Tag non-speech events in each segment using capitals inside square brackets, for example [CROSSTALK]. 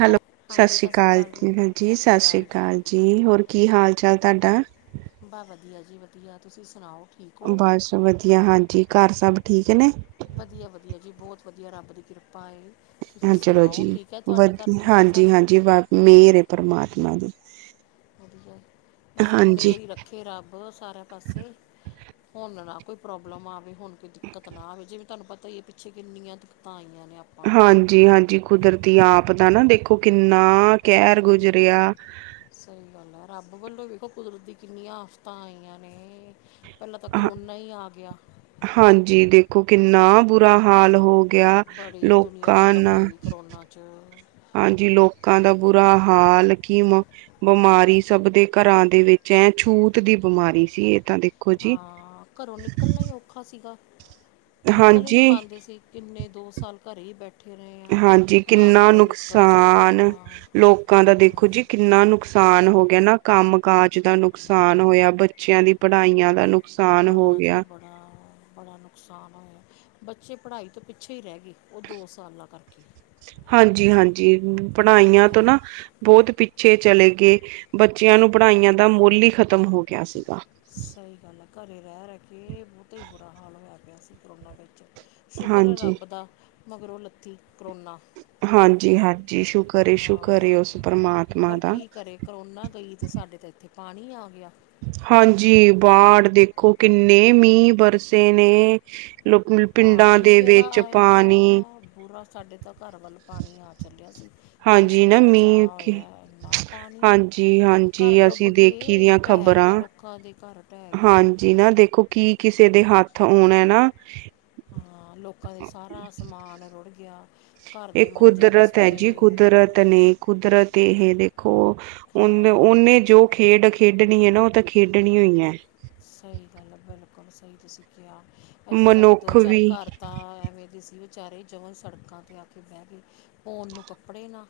Hello ਸਤਿ ਸ੍ਰੀ ਅਕਾਲ ਜੀ ਹਾਂ ਜੀ ਸਤਿ ਸ੍ਰੀ ਅਕਾਲ ਜੀ ਹੋਰ ਕੀ ਹਾਲ। ਚੱਲ ਤੁਹਾਡਾ। ਬਾਹ ਵਧੀਆ ਜੀ ਵਧੀਆ ਤੁਸੀਂ ਸੁਣਾਓ। ਠੀਕ ਹੋ ਬਸ ਵਧੀਆ ਹਾਂ ਜੀ। ਘਰ ਸਭ ਠੀਕ ਨੇ। ਵਧੀਆ ਵਧੀਆ ਜੀ ਬਹੁਤ ਵਧੀਆ ਰੱਬ ਦੀ ਕਿਰਪ। ਹ ਚਲੋ ਜੀ ਤੁਹਾਡੇ ਘਰ ਵਧੀ ਠੀਕ ਆ ਹਾਂਜੀ ਸਾਰੇ ਹਾਂਜੀ ਵ ਮੇਹਰ ਹੈ ਪਰਮਾ। ਤਮਾ ਦੀ। ਵਧੀਆ ਬਸ ਹਾਂਜੀ ਮਿਹਰ ਹੀ ਰੱਖੇ ਰੱਬ ਸਾਰਿਆਂ ਪਾਸੇ। ਹੁਣ ਨਾ। ਕੋਈ ਪ੍ਰੋਬਲਮ ਆਵੇ ਹੁਣ ਕੋਈ ਦਿੱਕਤ ਨਾ ਆਵੇ ਜਿਵੇਂ ਤੁਹਾਨੂੰ ਪਤਾ ਹੀ ਹੈ ਪਿੱਛੇ ਕਿੰਨੀਆਂ ਦਿੱਕਤਾਂ ਆਈਆਂ ਨੇ। ਆਪਾਂ ਨੂੰ ਹਾਂਜੀ ਹਾਂਜੀ ਕੁਦਰਤੀ ਆਪ। ਐ ਨਾ ਦੇਖੋ ਕਿੰਨਾ। ਕਹਿਰ ਗੁਜ਼ਰਿਆ। ਕੁਦਰਤੀ ਕਿੰਨੀਆਂ ਆਫ਼ਤਾਂ ਆਈਆਂ ਨੇ। ਪਹਿਲਾਂ ਤਾਂ ਕਰੋਨਾ ਹੀ ਆ ਗਿਆ। ਹਾਂਜੀ ਦੇਖੋ ਕਿੰਨਾ ਬੁਰਾ ਹਾਲ ਹੋਗ। ਗਿਆ ਬੜੀ ਦੁਨੀਆ ਲੋਕਾਂ ਖ਼ਤਮ ਨਾ। ਹੋਈ ਕਰੋਨਾ 'ਚ ਹਾਂਜੀ ਲੋਕਾਂ ਦਾ ਬੁਰਾ ਹਾਲ ਕੀ ਮ ਬਿਮਾਰੀ ਸਭ ਦੇ ਘਰਾਂ ਦੇ ਵਿੱਚ ਐ ਛੂਤ ਦੀ ਬਿਮਾਰੀ ਸੀ ਇਹ ਤ ਦੇ। ਹਾਂ ਘਰੋਂ ਨਿਕਲਣਾ ਹੀ ਔਖਾ ਸੀਗਾ। ਨਿਕਲ ਈ ਨਹੀਂ ਹਾਂਜੀ ਪਾਉਂਦੇ ਸੀ ਕਿੰਨੇ ਦੋ ਸਾਲ ਘਰੇ ਹੀ ਬੈਠ। ਹਾਂਜੀ ਕਿੰਨਾ ਸਕੇ ਨੁਕਸਾਨ ਆਪਾਂ ਲੋਕਾਂ ਦਾ ਦੇਖੋ ਹਮ, ਜੀ ਕਿੰਨਾ ਨੁਕਸਾਨ ਹੋ ਗਿਆ ਨਾ। ਕੰਮ ਕਾਜ ਦਾ ਨੁਕਸਾਨ ਹੋਇਆ, ਬੱਚਿਆਂ ਦੀ ਪੜ੍ਹਾਈਆਂ ਦਾ ਨੁ। ਬੜਾ ਜੀ ਬੜਾ ਬੜਾ ਨੁਕਸਾਨ ਹੋਇਆ। ਬੱਚੇ ਪੜ੍ਹਾਈ ਤੋਂ ਪਿੱਛੇ ਈ ਰਹਿ ਗਏ। ਉਹ ਸਾਲਾਂ ਕਰਕੇ ਹਾਂਜੀ ਹਾਂਜੀ ਪੜ੍ਹਾਈਆਂ ਤੋਂ ਹਮ, ਨਾ ਬਹੁਤ ਪਿੱਛੇ। ਚਲੇ ਗਏ। ਬੱਚਿਆਂ ਨੂੰ ਪੜ੍ਹਾਈਆਂ ਦਾ ਮੁੱਲ ਹੀ ਖ਼ਤਮ ਹੋ ਗਿਆ ਸੀਗਾ। ਸਹੀ ਗੱਲ ਹੈ ਘਰੇ ਰਹਿ ਰਹਿ ਕੇ ਬਹੁਤਾ ਹੀ ਬੁਰਾ ਹਾਲ ਹੋਇਆ ਪਿਆ ਸੀ ਕਰੋਨਾ ਵਿੱਚ। ਸ਼ੁਕਰ ਐ ਹਾਂਜੀ ਰੱਬ ਦਾ। ਮਗਰੋਂ ਲੱਥੀ। ਕਰੋਨਾ ਹਾਂਜੀ ਹਾਂਜੀ ਸ਼ੁਕਰ ਏ ਹਾਂ ਸ਼ੁਕਰ ਏ ਉਸ ਪਰਮਾਤਮਾ ਪਰ ਦਾ। ਕੀ ਕਰੇ ਕਰੋਨਾ ਗਈ ਤੇ ਸਾਡੇ ਤਾਂ ਇੱਥੇ ਪਾਣੀ ਆ ਗਿਆ। ਹਾਂਜੀ ਬਾੜ ਦੇਖੋ ਕਿੰਨੇ ਮੀਂਹ ਬਰਸੇ ਨੇ ਲੋਕਲ ਪਿੰਡਾਂ ਪਾਣੀ ਦੇ ਜਿਹੜਾ ਵਿੱਚ ਆਇਆ ਪਾਣੀ ਬੁਰਾ ਸਾਡੇ ਤਾਂ ਘਰ ਵੱਲ ਪਾਣੀ ਆ ਚੱਲਿਆ ਸੀ ਹਾਂਜੀ ਮਸਾਂ ਹੀ ਨਾ ਮੀਂਹ ਬਚਾਅ ਕਿ ਹੋਇਆ ਇਨਾ ਪਾਣੀ ਹਾਂਜੀ ਘਰ ਹਾਂਜੀ ਡੁੱਬ ਅਸੀਂ ਦੇਖੀ ਗਏ ਦੀਆਂ ਢਹਿ ਗਏ ਖ਼ਬਰਾਂ ਲੋਕਾਂ ਦੇ ਘਰ ਢਹਿ ਗਏ ਹੋਣਾ ਨਾ ਹਾਂ ਲੋਕਾਂ ਦਾ ਸਾਰਾ ਸਮਾਨ ਰੁੜ ਗਿਆ। ਘਰ ਇਹ ਦੇ ਮੰਜੇ ਕੁਦਰਤ ਹੈ। ਬਿਸਤਰੇ ਜੀ ਕੁਦਰਤ ਨੇ ਕੁਦਰਤੀ ਹੈ। ਦੇਖੋ। ਉਹ ਹਾਂ ਉਹਨੇ ਜੋ ਖੇਡ ਖੇਡਣੀ ਹੈ ਨਾ ਉਹ ਤਾਂ ਖੇਡਣੀ ਈਏ ਸਹੀ ਗੱਲ ਬਿਲਕੁਲ ਸਹੀ ਤੁਸੀਂ ਕਿਹਾ ਇੱਥੇ ਸਾਡੇ ਦੋ ਮਨੁੱਖ ਚਾਰ ਵੀ ਘਰ ਤਾਂ ਐਵੇਂ ਦੇ ਸੀ। ਵਿਚਾਰੇ ਜਮਾਂ ਸੜਕਾਂ 'ਤੇ ਆ ਕੇ ਬਹਿ ਗਏ ਉਹਨੂੰ ਕੱਪੜੇ ਨਾ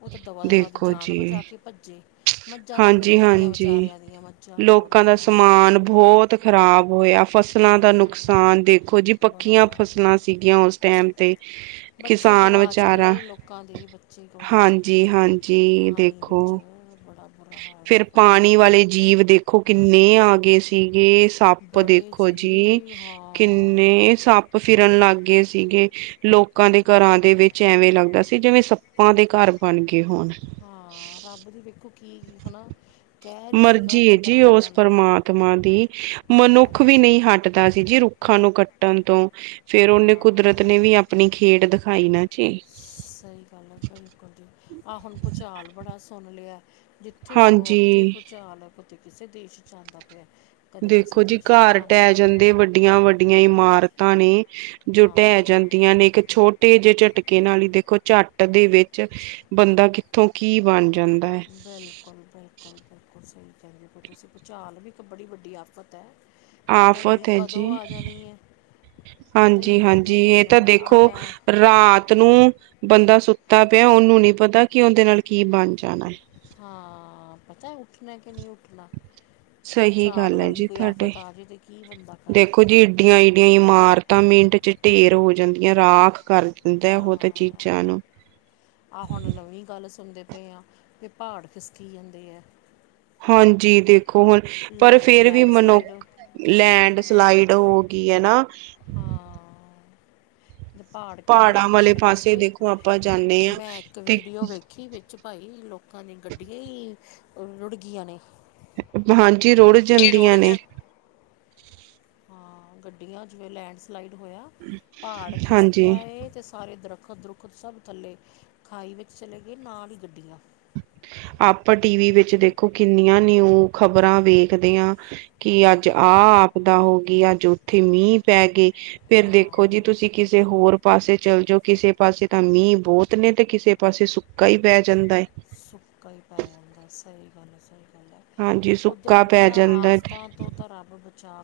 ਉਹ ਤੇ ਦਵਾ -ਦਵਾ ਦੀ ਦੇਖੋ ਜਾਨ ਜੀ ਬਚਾ ਕੇ ਭੱਜੇ ਮੱਝਾਂ ਤੱਕ ਹਾਂਜੀ ਰੁੜ ਗਈਆਂ ਹਾਂਜੀ ਵਿਚਾਰਿਆਂ ਦੀਆਂ ਮੱਝਾਂ ਵੀ ਰੁੜ ਲੋਕਾਂ ਦਾ ਗਿਆਂ। ਸਮਾਨ ਬਹੁਤ ਖ਼ਰਾਬ ਹੋਇਆ। ਫਸਲਾਂ ਦਾ ਹਾਂ ਨੁਕਸਾਨ ਦੇਖੋ। ਇਹੋ ਜਿਹੀ ਪੱਕੀਆਂ ਬੜਾ ਫਸਲਾਂ ਸੀਗੀਆਂ ਉਸ ਟੈਮ ਤੇ ਬੱਚੇ ਕਿਸਾਨ ਗਵਾਚ ਵਿਚਾਰਾ ਗਏ ਲੋਕਾਂ ਦੇ ਬੱਚੇ ਗਵਾਚ ਹਾਂਜੀ ਗਏ ਹਾਂਜੀ ਪਾਣੀ ਵਿੱਚ ਦੇਖੋ। ਬੜਾ ਬੁਰਾ ਹਾਲ ਫਿਰ ਸੀ ਪਾਣੀ ਦਾ ਵਾਲੇ ਜੀਵ ਦੇਖੋ ਕਿੰਨੇ ਹਾਂ ਗ ਸੀਗੇ ਸੱਪ ਬੜੇ ਦੇਖੋ ਜੀ ਹਾਂ ਕਿੰਨੇ ਸੱਪ ਫਿਰਨ ਲੱਗ ਗਏ। ਸੀਗੇ ਲੋਕਾਂ ਦੇ ਘਰਾਂ ਦੇ ਵਿੱਚ ਐਵੇਂ ਲੱਗਦਾ ਸੀ ਜਿਵੇਂ ਸੱਪਾਂ ਦੇ ਘਰ ਬਣ ਗਏ ਗੇ ਹੋਣ ਹਾਂ ਰੱਬ ਦੀ ਵੇਖੋ ਕੀ ਹੈ ਨਾ ਮਰਜੀ ਜੀ ਉਸ ਪਰਮਾਤਮਾ ਦੀ ਕਹਿਰ ਮਨੁੱਖ ਹੀ ਵੀ ਸੀ ਨਹੀਂ ਹਟਦਾ ਸੀ ਜੀ ਰੁੱਖਾਂ ਨੂੰ ਕੱਟ ਟਣ ਤੋਂ ਫੇਰ ਉਹਨੇ ਕੁਦਰਤ ਹਾਂ ਨੇ ਵੀ ਆਪਣੀ ਖੇਡ ਦਿਖਾਈ ਨਾ ਜੀ ਸਹੀ ਗੱਲ ਹੈ। ਬਿਲਕੁਲ ਜੀ ਆਹ ਹੁਣ ਭੁਚਾਲ ਬੜਾ ਸੁਣ ਲਿਆ। ਜਿੱਥੇ ਸੁਣੋ ਉੱਥੇ ਹਾਂਜੀ ਭੂਚਾਲ ਅਤੇ ਕਿਸੇ ਦੇਸ਼ 'ਚ ਆਦਾ ਪਿਆ ਕਦੇ ਕਿਸੇ ਦੇਖੋ ਜੀ ਦੇਸ਼ ਵਿੱਚ ਘਰ ਆਉਂਦਾ ਢਹਿ ਪਿਆ ਜਾਂਦੇ ਵੱਡੀਆਂ- ਵੱਡੀਆਂ ਇਮਾਰਤਾਂ ਪਾਂਣੀ ਜੋ ਢਹਿ ਹਾਂ ਜਾਂਦੀਆਂ ਨੇ ਇੱਕ ਛੋਟੇ ਜਿਹੇ ਝਟਕੇ ਨਾਲ ਹੀ ਦੇਖੋ, ਝੱਟ ਦੇ ਵਿੱਚ ਬੰਦਾ ਕਿੱਥੋਂ ਕੀ ਬਣ ਜਾ ਬਿਲਕੁਲ- ਬਿਲਕੁਲ- ਬਿਲਕੁਲ ਸਹੀ ਕਹਿੰਦੇ, ਤੁਸੀਂ ਭੁਚਾਲ ਵੀ ਇੱਕ ਬੱੜੀ ਵੱਡੀ ਆਫ਼ਤ ਹੈ। ਪਤਾ ਹੀ ਨਹੀਂ ਆਫ਼ਤ ਹੈ। ਜੀ, ਕਦੋਂ ਆ ਜਾਣੀ ਹੈ ਪਤਾ ਹੀ ਹਾਂਜੀ ਨਹੀਂ ਕਦੋਂ -ਹਾਂਜੀ ਆ ਇਹ ਤਾਂ ਜਾਣਾ ਦੇਖੋ, ਆਇਆ ਰਾਤ ਨੂੰ ਬੰਦਾ ਸੁੱਤਾ ਪਿਆ। ਉਹਨੂੰ ਨਹੀਂ ਪਤਾ ਕਿ ਉਹਦੇ ਨਾਲ ਕੀ ਬਣ ਜਾ ਹਾਂ, ਪਤਾ ਉੱਠਣਾ ਕਿ ਨਹੀਂ ਉੱਠਣਾ। ਅਤਲਾੱਖ [UNINTELLIGIBLE] ਸਹੀ ਗੱਲ ਹੈ ਜੀ ਤੁਹਾਡੇ, ਆ ਜੇ ਤੇ ਕੀ ਬੰਦਾ ਕਰੇ ਦੇਖੋ ਜੀ, ਇਡੀਆਂ- ਇਡੀਆਂ ਇਮਾਰਤਾਂ ਤਾਂ ਮਿੰਟ ਚ ਢੇਰ ਹੋ ਜਾਂਦੀਆਂ ਰਾਖ ਕਰ ਦਿੰਦਾ। ਹਾਂ ਉਹ ਤਾਂ ਚੀਜ਼ਾਂ ਨੂੰ ਹਾਂ, ਅਤੇ ਪਹਾੜ ਖਿਸਕੀ ਜਾਂਦੇ ਆ। ਹਾਂਜੀ। ਦੇਖ ਖੋਣ, ਪਰ ਫਿਰ ਵੀ ਲੈਂਡ ਸਲਾਈਡ ਹਾਂ ਮਨੁੱਖ ਲੈਂਡ, ਸਲਾਈਡ ਹੋ। ਕੀ ਹੈ। ਨਾ ਹਾਂ, ਪਹਾੜ ਕਿੰਨੇ ਪਹਾੜਾਂ ਵਾਲੇ ਪਹਾੜ ਖਿਕਸੇ ਪਾਸੇ ਕੇ, ਦੇਖੋ ਆਪਾਂ ਜਾਂਦੇ ਹਾਂ ਮੈਂ ਇੱਕ ਤੇ ਵੀਡੀਓ ਵੇਖੀ। ਵਿੱਚ ਭਾਈ ਲੋਕ ਲੋਕਾਂ ਦੀਆਂ ਗੱਡੀਆਂ ਹੀ ਰੁੜ ਗੀਆਂ ਨੇ ਹਾਂਜੀ। ਰੁੜ ਜੀ ਜਾਂਦੀਆਂ ਨੇ ਰੋਡ [UNINTELLIGIBLE] ਗੱਡੀਆਂ ਜਿਵੇਂ ਲੈਂਡ ਸਲਾਈਡ ਹੋਇਆ। ਪਹਾੜ ਖਿਸਕਿਆ ਹਾਂਜੀ ਤੇ ਸਾਰੇ ਦਰਖਤ ਦੁੱਖ ਦ ਦੁੱਖਦ ਸਭ ਥੱਲੇ ਖਾਈ ਵਿੱਚ ਚਲੇ ਗਏ। ਨਾਲ ਹੀ ਗੱਡੀਆਂ ਆਪਾਂ ਟੀ ਵੀ ਵਿੱਚ ਦੇਖੋ ਕਿੰਨੀਆਂ ਨਿਊ ਖ਼ਬਰਾਂ ਵੇਖਦੇ ਹਾਂ। ਕਿ ਅੱਜ ਆ ਆਪਦਾ ਹੋ ਗਈ। ਅੱਜ ਉੱਥੇ ਮੀਂਹ ਪੈ ਗਏ। ਫੇਰ ਹਾਂ ਦੇਖੋ ਜੀ, ਤੁਸੀਂ ਕਿਸ ਕਿਸੇ ਹੋਰ ਪਾਸੇ ਚੱਲ ਜਾਓ। ਕਿਸੇ ਪਾਸੇ ਤਾਂ ਮੀਂਹ ਬਹੁਤ ਨੇ ਤੇ ਕਿਸੇ ਪਾਸੇ ਸੁੱਕਾ ਹੀ ਪੈ ਜਾਂਦਾ ਹੈ। ਕੋਈ ਪਾਏ ਹੁੰਦਾ। ਸਹੀ ਗੱਲ ਸਹੀ ਹਾਂਜੀ ਕੁਦਰਤ ਸੁੱਕਾ ਪੈ ਦੀਆਂ ਜਾਂਦਾ ਆਫ਼ਤਾਂ ਤੋਂ ਤਾਂ ਰੱਬ ਬੱਚਾ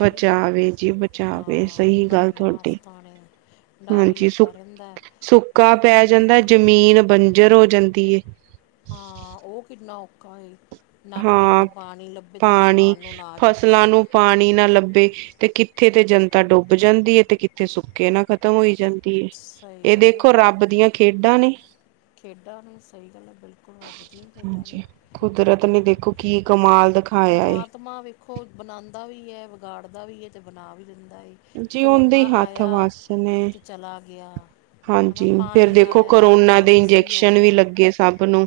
ਬਚਾਵੇ ਜੀ ਬਚਾਵੇ ਹਾਂ ਸਹੀ ਗੱਲ ਬੜੀਆਂ ਤੁਹਾਡੀ, ਆਫਤਾਂ ਨੇ ਡਰ ਹੀ ਹਾਂਜੀ। ਸੁ- ਲੱਗਾ ਰਹਿੰਦਾ ਵੀ ਸੁੱਕਾ ਪਤਾ ਪੈ ਜਾਂਦਾ। ਨਹੀਂ ਜਮੀਨ ਬੰਜਰ ਹੋ ਜਾਂਦੀ। ਹਾਂ, ਉਹ ਕਿੰਨਾ ਪਕਾਈ ਹਾਂ, ਪਾਣੀ ਖਾਣ ਨੂੰ ਨਾ ਜੁਗੇ ਫਸਲਾਂ ਨੂੰ ਪਾਣੀ ਨਾ ਲੱਭੇ। ਤੇ ਕਿੱਥੇ ਤੇ ਜਨਤਾ ਡੁੱਬ ਜਾਂਦੀ ਹੈ ਤੇ ਕਿੱਥੇ ਸੁੱਕੇ ਨਾ ਖ਼ਤਮ ਹੋਈ ਜਾਂਦੀ। ਹੈ ਸਹੀ ਇਹ ਗੱਲ ਹੈ, ਦੇਖੋ ਵੇਖੋ ਰੱਬ ਦੀਆਂ ਖੇਡਾਂ ਨੇ ਖੇਡਾਂ ਨੇ ਸਹੀ ਗੱਲ ਹੈ, ਬਿਲਕੁਲ ਰੱਬ ਦੀ ਖੇਡਾਂ ਨੇ। ਹਾਂਜੀ ਕੁਦਰਤ ਨੇ ਦੇਖੋ ਕੀ ਕਮਾਲ ਦਿਖਾਇਆ ਏ ਪਰਮਾਤਮਾ ਵੇਖੋ ਬਣਾਉਦਾ ਵੀ ਏ, ਵਿਗਾੜਦਾ ਵੀ ਏ। ਤੇ ਬਣਾ ਵੀ ਜੀ ਉਹਦੇ ਹੀ ਕਰੋਨਾ ਹੱਥ ਆਇਆ ਵੱਸ ਨੇ ਤੇ ਚਲਾ ਗਿਆ ਹੈ ਨਾ ਹਾਂਜੀ, ਫੇਰ ਪਾਣੀ ਦੇਖੋ ਆਇਆ ਅਤੇ ਕਰੋਨਾ ਉਹ ਦੇ ਵੀ ਸਹੀ ਹੋ ਇੰਜੈਕਸ਼ਨ ਵੀ ਗਿਆ ਲੱਗੇ ਸਭ ਨੂੰ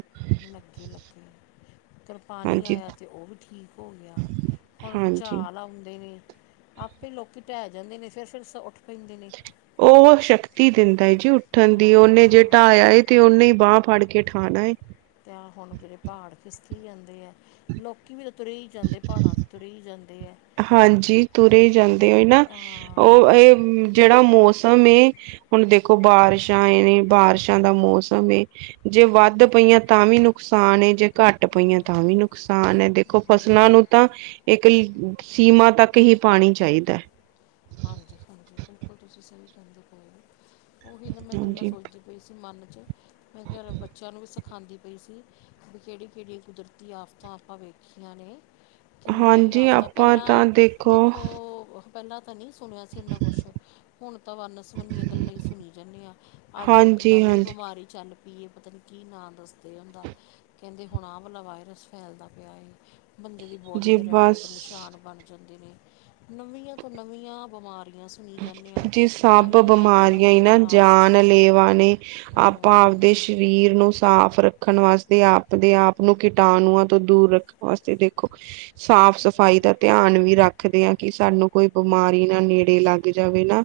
ਲੱਗੇ ਲੱਗੇ ਉਰ ਪਾਣੀ ਹਾਂਜੀ ਆਇਆ ਤੇ ਉਹ ਵੀ ਠੀਕ ਹੋ ਗਿਆ, ਹੁਣ ਹਾਂਜੀ ਭੁਚਾਲ ਆਉਂਦੇ ਨੇ, ਆਪੇ ਲੋਕੀ ਢਹਿ ਜਾਂਦੇ ਨੇ ਫਿਰ ਉੱਠ ਪੈਂਦੇ ਨੇ ਉਹ ਸ਼ਕਤੀ ਦਿੰਦਾ ਏ ਜੀ ਉੱਠਣ ਦੀ, ਉਹਨੇ ਜੇ ਹਾਂ ਢਾਹਿਆ ਤੇ ਉਹਨੇ ਹੀ ਬਾਂਹ ਫੜ ਕੇ ਕੇ ਉਠਾਣਾ ਏ। ਤਾਂ ਹੁਣ ਜਿਹੜੇ ਪਹਾੜ ਖਿਸਕੀ ਜਾਂਦੇ ਆ, ਲੋਕੀ ਵੀ ਨਾ ਤੁਰੇ ਹੀ ਜਾਂਦੇ ਐ, ਪਹਾੜਾਂ ਤੇ ਤੁਰੇ ਜਾਂਦੇ ਐ। ਹਾਂਜੀ ਤੁਰੇ ਹੀ ਜਾਂਦੇ ਆ ਉਹੀ ਨਾ, ਇਹ ਜਿਹੜਾ ਮੌੋਸ ਮੌਸਮ ਏ ਹੁਣ ਦੇਖੋ ਬਾਰਿਸ਼ਾਂ ਏ ਨੇ, ਬਾਰਿਸ਼ਾਂ ਦਾ ਮੌਸਮ ਏ, ਜੇ ਵੱਧ ਪਈਆਂ ਤਾਂ ਵੀ ਨੁਕਸਾਨ ਏ ਜੇ ਘੱਟ ਪਈਆਂ ਤਾਂ ਵੀ ਨੁਕਸਾਨ ਏ, ਦੇਖੋ ਫਸਲਾਂ ਨੂੰ ਬਿਲਕੁਲ ਤਾਂ ਇੱਕ ਸੀਮਾ ਤੱਕ ਹੀ ਪਾਣੀ ਚਾਹੀਦਾ ਏ। ਹਾਂਜੀ, ਹਾਂਜੀ ਬਿਲਕੁਲ, ਤੁਸੀਂ ਸਹੀ ਕਹਿੰਦੇ ਪਏ ਹੋ। ਉਹੀ ਨਾ ਮੈਂ ਗੱਲਾਂ ਹਾਂਜੀ ਸੋਚਦੀ ਪਈ ਸੀ, ਮਨ ਮੈਂ ਕਿਹਾ ਬੱਚਿਆਂ ਨੂੰ ਵੀ ਸਿਖਾਉਂਦੀ ਪਈ ਸੀ, ਵੀ ਕਿਹੜੀ ਕਿਹੜੀਆਂ ਕੁਦਰਤੀ ਆਫ਼ਤਾਂ ਆਪਾਂ ਵੇਖੀਆਂ ਨੇ ਕਿੰਨੀਆਂ ਹੀ ਹਾਂਜੀ ਆਫ਼ਤਾਂ ਆਪਾਂ ਤਾਂ ਪਹਿਲਾਂ ਦੇਖੋ ਪਹਿਲਾਂ [UNINTELLIGIBLE] ਸੁਣਿਆ ਸੀ ਇੰਨਾ ਕੁਛ, ਹੁਣ ਤਾਂ ਵਨ ਸਵਣਿਆ ਗੱਲਾਂ ਹੀ ਸੁਣੀ ਜਾਂਦੇ ਆ, ਆਹ ਹੁਣ ਇੱਕ ਹਾਂਜੀ ਨਵੀਂ ਹਾਂਜੀ ਬਿਮਾਰੀ ਚੱਲ ਪਤਾ ਨਹੀਂ ਕੀ ਨਾਂ ਦੱਸਦੇ ਇਹਦਾ, ਕਹਿੰਦੇ ਹੁਣ ਆਹ ਵਾਲਾ ਵਾਇਰਸ ਫੈਲਦਾ ਪਿਆ ਏ। ਬੰਦੇ ਦੀ ਬੋਡੀ ਜੀ ਦੇ ਰੈੱਡ ਰੈੱਡ ਬਸ ਨਿਸ਼ਾਨ ਬਣ ਜਾਂਦੇ ਨੇ ਨਵੀਆਂ ਨਵੀਆਂ ਬੀਮਾਰੀਆਂ ਜੀ ਸਭ ਤੋਂ ਬਿਮਾਰੀਆਂ ਇਹ ਨਾ ਨਵੀਆਂ ਆਫਤਾਂ ਜਾਨਲੇਵਾ ਨੇ, ਆਪਾਂ ਆਪਦੇ ਹਮ, ਸਰੀਰ ਨੂੰ ਸਾਫ਼ ਰੱਖ ਰੱਖਣ ਵਾਸਤੇ ਆਪਦੇ ਆਪ ਨੂੰ ਕੀਟਾਣੂਆਂ ਤੋਂ ਦੂਰ ਰੱਖਣ ਵਾਸਤੇ, ਦੇਖੋ ਸਾਫ਼ ਹਮ, ਸਫ਼ਾਈ ਦਾ ਧਿਆਨ ਵੀ ਰੱਖਦੇ ਆ ਕਿ ਸਾਨੂੰ ਕੋਈ ਬਿਮਾਰੀ ਨਾ ਨੇੜੇ ਲੱਗ ਲੱਗ ਜਾਵੇ ਨਾ।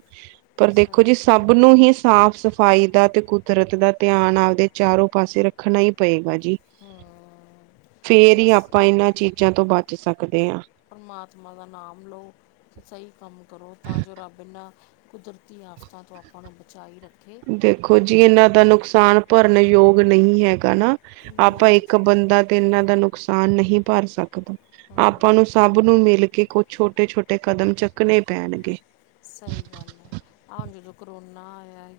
ਪਰ ਦੇਖੋ ਸਹੀ ਜੀ ਗੱਲ ਸਭ ਹੈ ਨੂੰ ਹੀ ਸਾਫ਼ ਫਾਈਦਾ ਤੇ ਕੁਦਰਤ ਦਾ ਧਿਆਨ, ਆਪਦੇ ਚਾਰੋ ਪਾਸੇ ਰੱਖਣਾ ਹੀ ਪਏਗਾ ਜੀ। ਹਮ, ਇਹ ਫੇਰ ਹੀ ਬਸ ਆਪਾਂ ਇਹਨਾਂ ਚੀਜ਼ਾਂ ਤੋਂ ਬੱਚ [UNINTELLIGIBLE] ਪਰਮਾਤਮਾ ਦਾ ਨਾਮ ਲਓ ਤੇ ਸਹੀ ਕੰਮ ਕਰੋ ਤਾਂ ਜੋ ਰੱਬ ਇਹਨਾਂ ਕੁਦਰਤੀ ਆਫ਼ਤਾਂ ਤੋਂ ਆਪਾਂ ਨੂੰ ਬਚਾਾਈ ਰੱਖ ਦੇਖੋ ਜੀ ਇਹਨਾਂ ਦਾ ਨੁਕਸ ਨੁਕਸਾਨ ਭਰਨੇ ਯੋਗ ਨਹੀਂ ਹੈ। ਨਾ ਆਪਾਂ ਨਹੀਂ ਇੱਕ ਅਜੇ ਬੰਦਾ ਤੇ ਇਹਨਾਂ ਦਾ ਨੁਕਸਾਨ ਨੁਕਸਾਨ ਨਹੀਂ ਭਰ ਸਕਦਾ ਆਪਾਂ ਹਾਂ ਨੂੰ ਸਭ ਨੂੰ ਮਿਲ ਕੇ ਕੁਛ ਛੋਟੇ ਛੋਟੇ ਕਦਮ ਚੱਕਣੇ ਪੈਣਗੇ। ਸਹੀ ਗੱਲ ਹੈ ਆ ਜਦੋਂ ਕਰੋਨਾ ਆਇਆ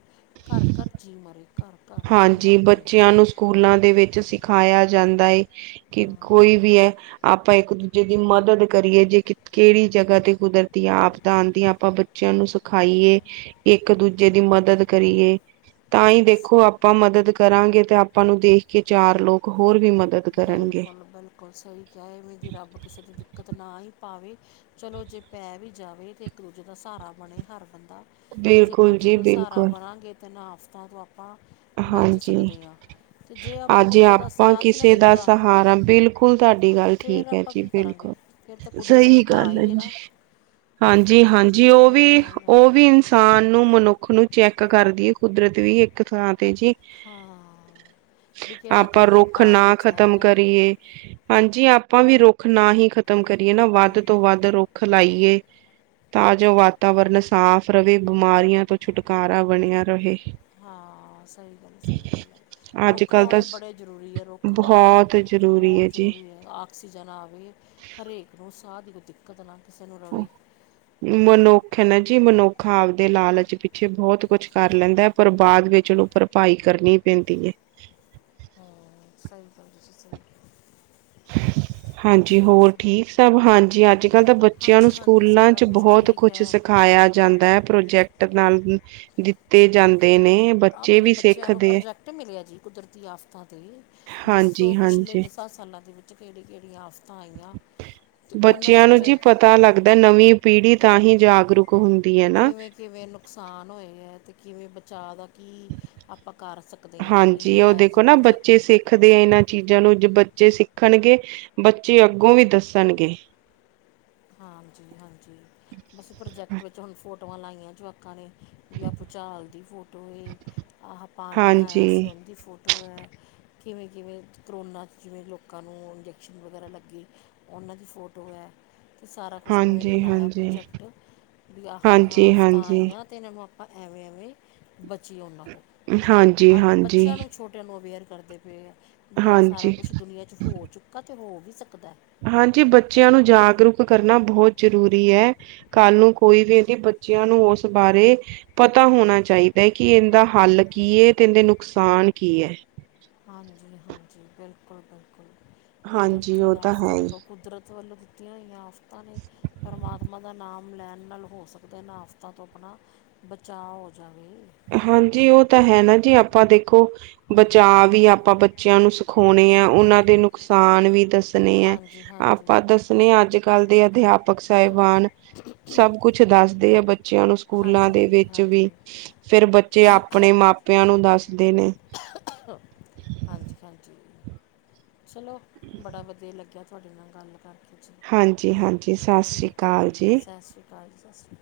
ਘਰ ਘਰ ਜੀਅ ਮਰੇ ਘਰ ਘਰ ਜੀ ਹਾਂਜੀ ਮਰ ਗਏ ਬੱਚਿਆਂ ਨੂੰ ਸਕੂਲਾਂ ਦੇ ਵਿੱਚ ਸਿਖਾਇਆ ਜਾਂਦਾ ਦਾ ਏ ਕਿ ਕੋਈ ਵੀ ਹੈ ਆਪਾਂ ਇੱਕ ਦੂਜੇ ਦੀ ਮਦਦ ਕਰੀਏ ਜੇ ਕਿਹੜੀ ਜਗ੍ਹਾ ਤੇ ਕੁਦਰਤੀ ਆਪਦਾ ਆਉਂਦੀ ਆਪਾਂ ਬੱਚਿਆਂ ਨੂੰ ਸਿਖਾਈਏ ਇੱਕ ਦੂਜੇ ਦੀ ਮਦਦ ਕਰੀਏ ਤਾਂ ਹੀ ਦੇਖੋ। ਆਪਾਂ ਮਦਦ ਕਰਾਂਗੇ ਤੇ ਆਪਾਂ ਨੂੰ ਦੇਖ ਕੇ ਚਾਰ ਲੋਕ ਹੋਰ ਵੀ ਮਦਦ। ਕਰਨਗੇ। ਬਿਲਕੁਲ ਬਿਲਕੁਲ ਸਹੀ ਕਿਹਾ ਇਵੇਂ ਦੀ ਰੱਬ ਕਿਸੇ ਦੀ ਦਿੱਕਤ ਨਾ ਆਈ। ਭਾਵੇਂ ਚਲੋ ਜੇ ਪੈ ਵੀ ਜਾਵੇ ਤਾਂ ਇੱਕ ਦੂਜੇ ਦਾ ਸਹਾਰਾ ਬਣੇ ਹਰ ਬੰਦਾ ਜੇ ਬਿਲਕੁਲ ਦੂਜੇ ਜੀ ਦਾ ਸਹਾਰਾ ਬਿਲਕੁਲ ਬਣਾਂਗੇ ਤੇ ਨਾ ਆਫ। ਤਾਂ ਤੋਂ ਆਪ ਆਪਾਂ ਬਚ ਹਾਂਜੀ ਸਕਦੇ ਹਾਂ ਤੇ ਜੇ ਆਪਾਂ ਇੱਕ ਅੱਜ ਦੂਜੇ ਦਾ ਆਪਾਂ ਸਾਥ ਹੀ ਨਾ ਕਿਸੇ ਦਾ ਦਿੱਤਾ। ਸਹਾਰਾ ਬਿਲਕੁਲ ਤੁਹਾਡੀ ਅਤੇ ਗੱਲ ਫਿਰ ਠੀਕ ਹੈ ਆਪਾਂ ਜੀ ਕੀ ਕਰਾਂਗੇ ਬਿਲਕੁਲ ਫਿਰ ਤਾਂ ਕੁਦਰਤ ਨੇ ਸਹੀ ਢਾਹ ਗੱਲ ਹੀ ਹੈ ਦੇਣਾ ਫਿਰ ਹਾਂਜੀ ਤਾਂ ਹਾਂਜੀ ਕੁਦਰਤ ਉਹ ਨੇ ਵੀ ਢਾਹ ਹੀ ਉਹ ਦੇਣਾ ਵੀ ਇਨਸਾਨ ਨੂੰ ਮਨੁੱਖ ਨੂੰ ਚੈੱਕ ਕਰਦੀ ਏ ਕੁਦਰਤ ਵੀ ਇੱਕ ਥਾਂ ਤਾਂ ਜੀ ਹਾਂ ਵੀ ਕਿਹੜਾ ਆਪਾਂ ਕਿੰਨੇ ਰੁੱਖ ਨਾ ਪਾਣੀ 'ਚ ਖ਼ਤਮ ਕਰੀਏ ਹਾਂਜੀ ਆਪ ਆਪਾਂ ਵੀ ਰੁੱਖ ਨਾ ਹੀ ਖ ਖ਼ਤਮ ਕਰੀਏ ਨਾ ਵੱਧ ਹੈ ਤੋਂ ਵੱਧ ਰੁੱਖ ਲਾਈਏ। ਤਾਂ ਜੋ ਵਾਤਾਵਰਨ ਸਾਫ਼ ਰਹੇ ਬਿਮਾਰੀਆਂ ਤੋਂ ਛੁਟਕਾਰਾ ਬਣਿਆ ਰਹੇ। ਹਾਂ ਸਹੀ ਗੱਲ ਸਹੀ ਗੱਲ ਹੈ ਅੱਜ ਰੁੱਖ ਕੱਲ ਤਾਂ ਲਾਉਣੇ ਬੜੇ ਜ਼ਰੂਰੀ ਹੈ ਰੁੱਖ ਤਾਂ ਬਹੁਤ ਜ਼ਰੂਰੀ ਬਹੁਤ ਜੀ ਜ਼ਰੂਰੀ ਹੈ ਆਕਸੀਜਨ ਆਵੇ ਹਰੇਕ ਨੂੰ ਸਾਹ ਦੀ ਕੋਈ ਦਿੱਕਤ ਕੱਟਣਾ ਕਿਸੇ ਨੂੰ ਰਵੇ। ਖ ਜੀ ਮਨੁੱਖ ਆਪਦੇ ਲਾਲਚ ਪਿੱਛੇ ਬਹੁਤ ਕੁਛ ਕਰ ਲੈਂਦਾ ਹੈ ਪਰ ਬਾਅਦ ਵਿੱਚ ਉਹਨੂੰ ਭਰਪਾਈ ਕਰਨੀ ਪੈਂਦੀ ਹੈ। ਹਾਂ ਸਹੀ ਕਿਹਾ ਜੀ ਸਹੀ ਕਿਹਾ। ਹਾਂਜੀ ਹੋਰ ਠੀਕ ਸੁਣਾਓ ਸਭ ਹਾਂਜੀ ਅੱਜ ਕੱਲ੍ਹ ਤਾਂ ਬੱਚਿਆਂ ਨੂੰ ਹਾਂਜੀ ਹਾਂਜੀ ਸਕੂਲਾਂ ਸਾਰਾ ਚ ਕੁਛ ਬਹੁਤ ਠੀਕ ਕੁਛ ਹੈ ਸਿਖਾਇਆ ਜਾਂਦਾ ਹੈ ਪ੍ਰੋਜੈਕਟ ਨਾਲ ਦਿੱਤੇ ਜਾਂਦੇ ਨੇ ਆਹ ਬੱਚੇ ਮੇਰੇ ਵੀ ਬੱਚਿਆਂ ਨੂੰ ਸਿੱਖਦੇ ਪ੍ਰੋਜੈਕਟ ਮਿਲਿਆ ਜੀ ਕੁਦਰਤੀ ਆਫ਼ਤਾਂ ਤੇ ਦੱਸੋ ਹਾਂਜੀ ਪਿਛਲੇ ਹਾਂਜੀ ਦਸਾਂ ਸਾਲਾਂ ਦੇ ਵਿੱਚ ਵਿੱਚ ਕਿਹੜੀਆਂ ਕਿਹੜੀਆਂ ਆਫਤਾ ਬੱਚਿਆਂ ਨੂੰ ਜੀ ਪਤਾ ਲੱਗਦਾ ਨਵੀਂ ਪੀੜ੍ਹੀ ਤਾਂ ਹੀ ਜਾਗਰੂਕ ਹੁੰਦੀ ਹੈ ਨਾ। ਕਿਵੇਂ ਕਿਵੇਂ ਨੁਕਸਾਨ ਹੋਏ ਹੈ ਤੇ ਕਿਵੇਂ ਬੇ ਚਾਹ ਦਾ ਕੀ ਆਪਾਂ ਕਰ ਸਕਦੇ ਹਾਂ ਹਾਂਜੀ ਇਹ ਉਹ ਆਇਆ ਜੀ ਦੇਖੋ ਨਾ ਪ੍ਰੋਜੈਕਟ ਬੱਚੇ ਸਿੱਖਦੇ ਆ ਇਹਨਾਂ ਚੀਜ਼ਾਂ ਨੂੰ ਜੇ ਬੱਚੇ ਸਿੱਖ ਸਿੱਖਣਗੇ ਬੱਚੇ ਅੱਗੋਂ ਵੀ ਦੱਸਣਗੇ। ਹਾਂਜੀ ਹਾਂਜੀ ਬਸ ਪ੍ਰੋਜੈਕਟ ਵਿੱਚ ਹੁਣ ਫੋ ਆਟੋਆਂ ਲਾਈਆਂ ਜੁਵਾਕਾਂ ਨੇ ਵੀਆ ਭੂਚਾਲ ਦੀ ਫੋਟੋ ਹੈਏ ਅਹ ਪਾਣੀ ਆਇਆ ਹਾਂਜੀ, ਸੀ ਉਹਦੀ ਫੋਟੋ ਐ। ਕਿਵੇਂ ਕਿਵੇਂ ਕਰੋਨਾ 'ਚ ਜਿਵੇਂ ਲੋਕਾਂ ਨੂੰ ਇੰਜੈਕਸ਼ਨ ਵਗੈਰਾ ਲੱਗੀ ਉਹਨਾਂ ਦੀ ਫੋਟੋ ਐ ਸਾਰਾ ਕੁਛ ਉਵੇ ਹਾਂਜੀ, ਬਣਾਇਆ ਹਾਂਜੀ। ਪ੍ਰੋਜੈਕਟ ਵੀ ਆਹ -ਆਹ ਹਾਂਜੀ, ਹਫ਼ਤਾ ਹਾਂਜੀ, ਆਈਆਂ ਅਤੇ ਇਹਨਾਂ ਨੂੰ ਆਪਾਂ ਐਵੇਂ ਐਵੇਂ ਬਚੀ ਉਹਨਾ ਹਾਂਜੀ ਹਾਂਜੀ ਨੂੰ ਅਵੇਅਰ ਕਰਦੇ ਪੈ ਐ ਵੀ ਆਹ ਸਾਰਾ ਹਾਂਜੀ, ਕੁਛ ਦੁਨੀਆਂ ਚ ਹੋ ਚੁੱਕਾ ਤੇ ਹੋ ਵੀ ਸਕਦਾ ਹੈ। ਹਾਂਜੀ ਬੱਚਿਆਂ ਨੂੰ ਜਾਗਰੂਕ ਕਰਨਾ ਬਹੁਤ ਜ਼ਰੂਰੀ ਹੈ ਕੱਲ੍ਹ ਨੂੰ ਕੋਈ ਵੀ ਇਹਦੀ ਬੱਚਿਆਂ ਨੂੰ ਉਸ ਬਾਰੇ ਪਤਾ ਹੋਣਾ ਚਾਹੀਦਾ ਹੈ ਕਿ ਇਹਦਾ ਹੱਲ ਕੀ ਹੈ ਤੇ ਇਹਦੇ ਨੁਕਸਾਨ ਕੀ ਐ। ਹਾਂਜੀ। ਹਾਂਜੀ ਬਿਲਕੁਲ ਬਿਲਕੁਲ ਹਾਂਜੀ ਕੁਦਰਤੀ ਉਹ ਤਾਂ ਆਫ਼ਤਾ ਹੈ ਹੀ। ਵੇਖੋ ਕੁਦਰਤ ਵੱਲੋਂ ਦਿੱਤੀਆਂ ਹੋਈਆਂ ਆਫ਼ਤਾਂ ਨੇ ਪਰਮਾਤਮਾ ਦਾ ਨਾਮ ਲੈਣ ਨਾਲ ਹੋ ਸਕਦਾ ਇਹਨਾਂ ਆਫ਼ਤਾਂ ਤੋਂ ਆਪਣਾ ਬਚਾਅ ਹੋ ਜਾਵੇ। ਹਾਂਜੀ ਉਹ ਤਾਂ ਹੈ ਨਾ ਜੀ ਆਪਾਂ ਦੇਖੋ ਬਚਾਅ ਵੀ ਆਪਾਂ ਬੱਚਿਆਂ ਨੂੰ ਖੋਣੇ ਹੈ ਚਲੋ ਉਹਨਾਂ ਦੇ ਨੁਕਸਾਨ ਵੀ ਦੱਸਣੇ ਹੈ ਹਾਂਜੀ ਹਾਂਜੀ ਆਪਾਂ ਦੱਸਣੇ ਆ ਅੱਜ ਕੱਲ ਦੇ ਅਧਿਆਪਕ ਸਾਹਿਬਾਨ ਸਭ ਕੁਛ ਦੱਸਦੇ ਆ ਬ ਬੱਚਿਆਂ ਨੂੰ ਸਕੂਲਾਂ ਹਾਂਜੀ ਦੇ ਹਾਂਜੀ ਵਿੱਚ ਵੀ ਹਾਂਜੀ ਫਿਰ ਬੱਚੇ ਆਪਣੇ ਮਾਪਿਆਂ ਨੂੰ ਦੱਸਦੇ ਨੇ ਹਾਂਜੀ ਹਾਂਜੀ ਚਲੋ ਬੜਾ ਵਧੀਆ ਲੱਗਿਆ ਤੁਹਾਡੇ ਨਾਲ ਗੱਲ ਕਰਕੇ ਜੀ ਹਾਂਜੀ ਹਾਂਜੀ ਸਤਿ ਸ੍ਰੀ ਠੀਕ ਹੈ ਅਕਾਲ ਜੀ ਸਤਿ ਸ਼੍ਰੀ ਸਤਿ ਸ੍ਰੀ ਅਕਾਲ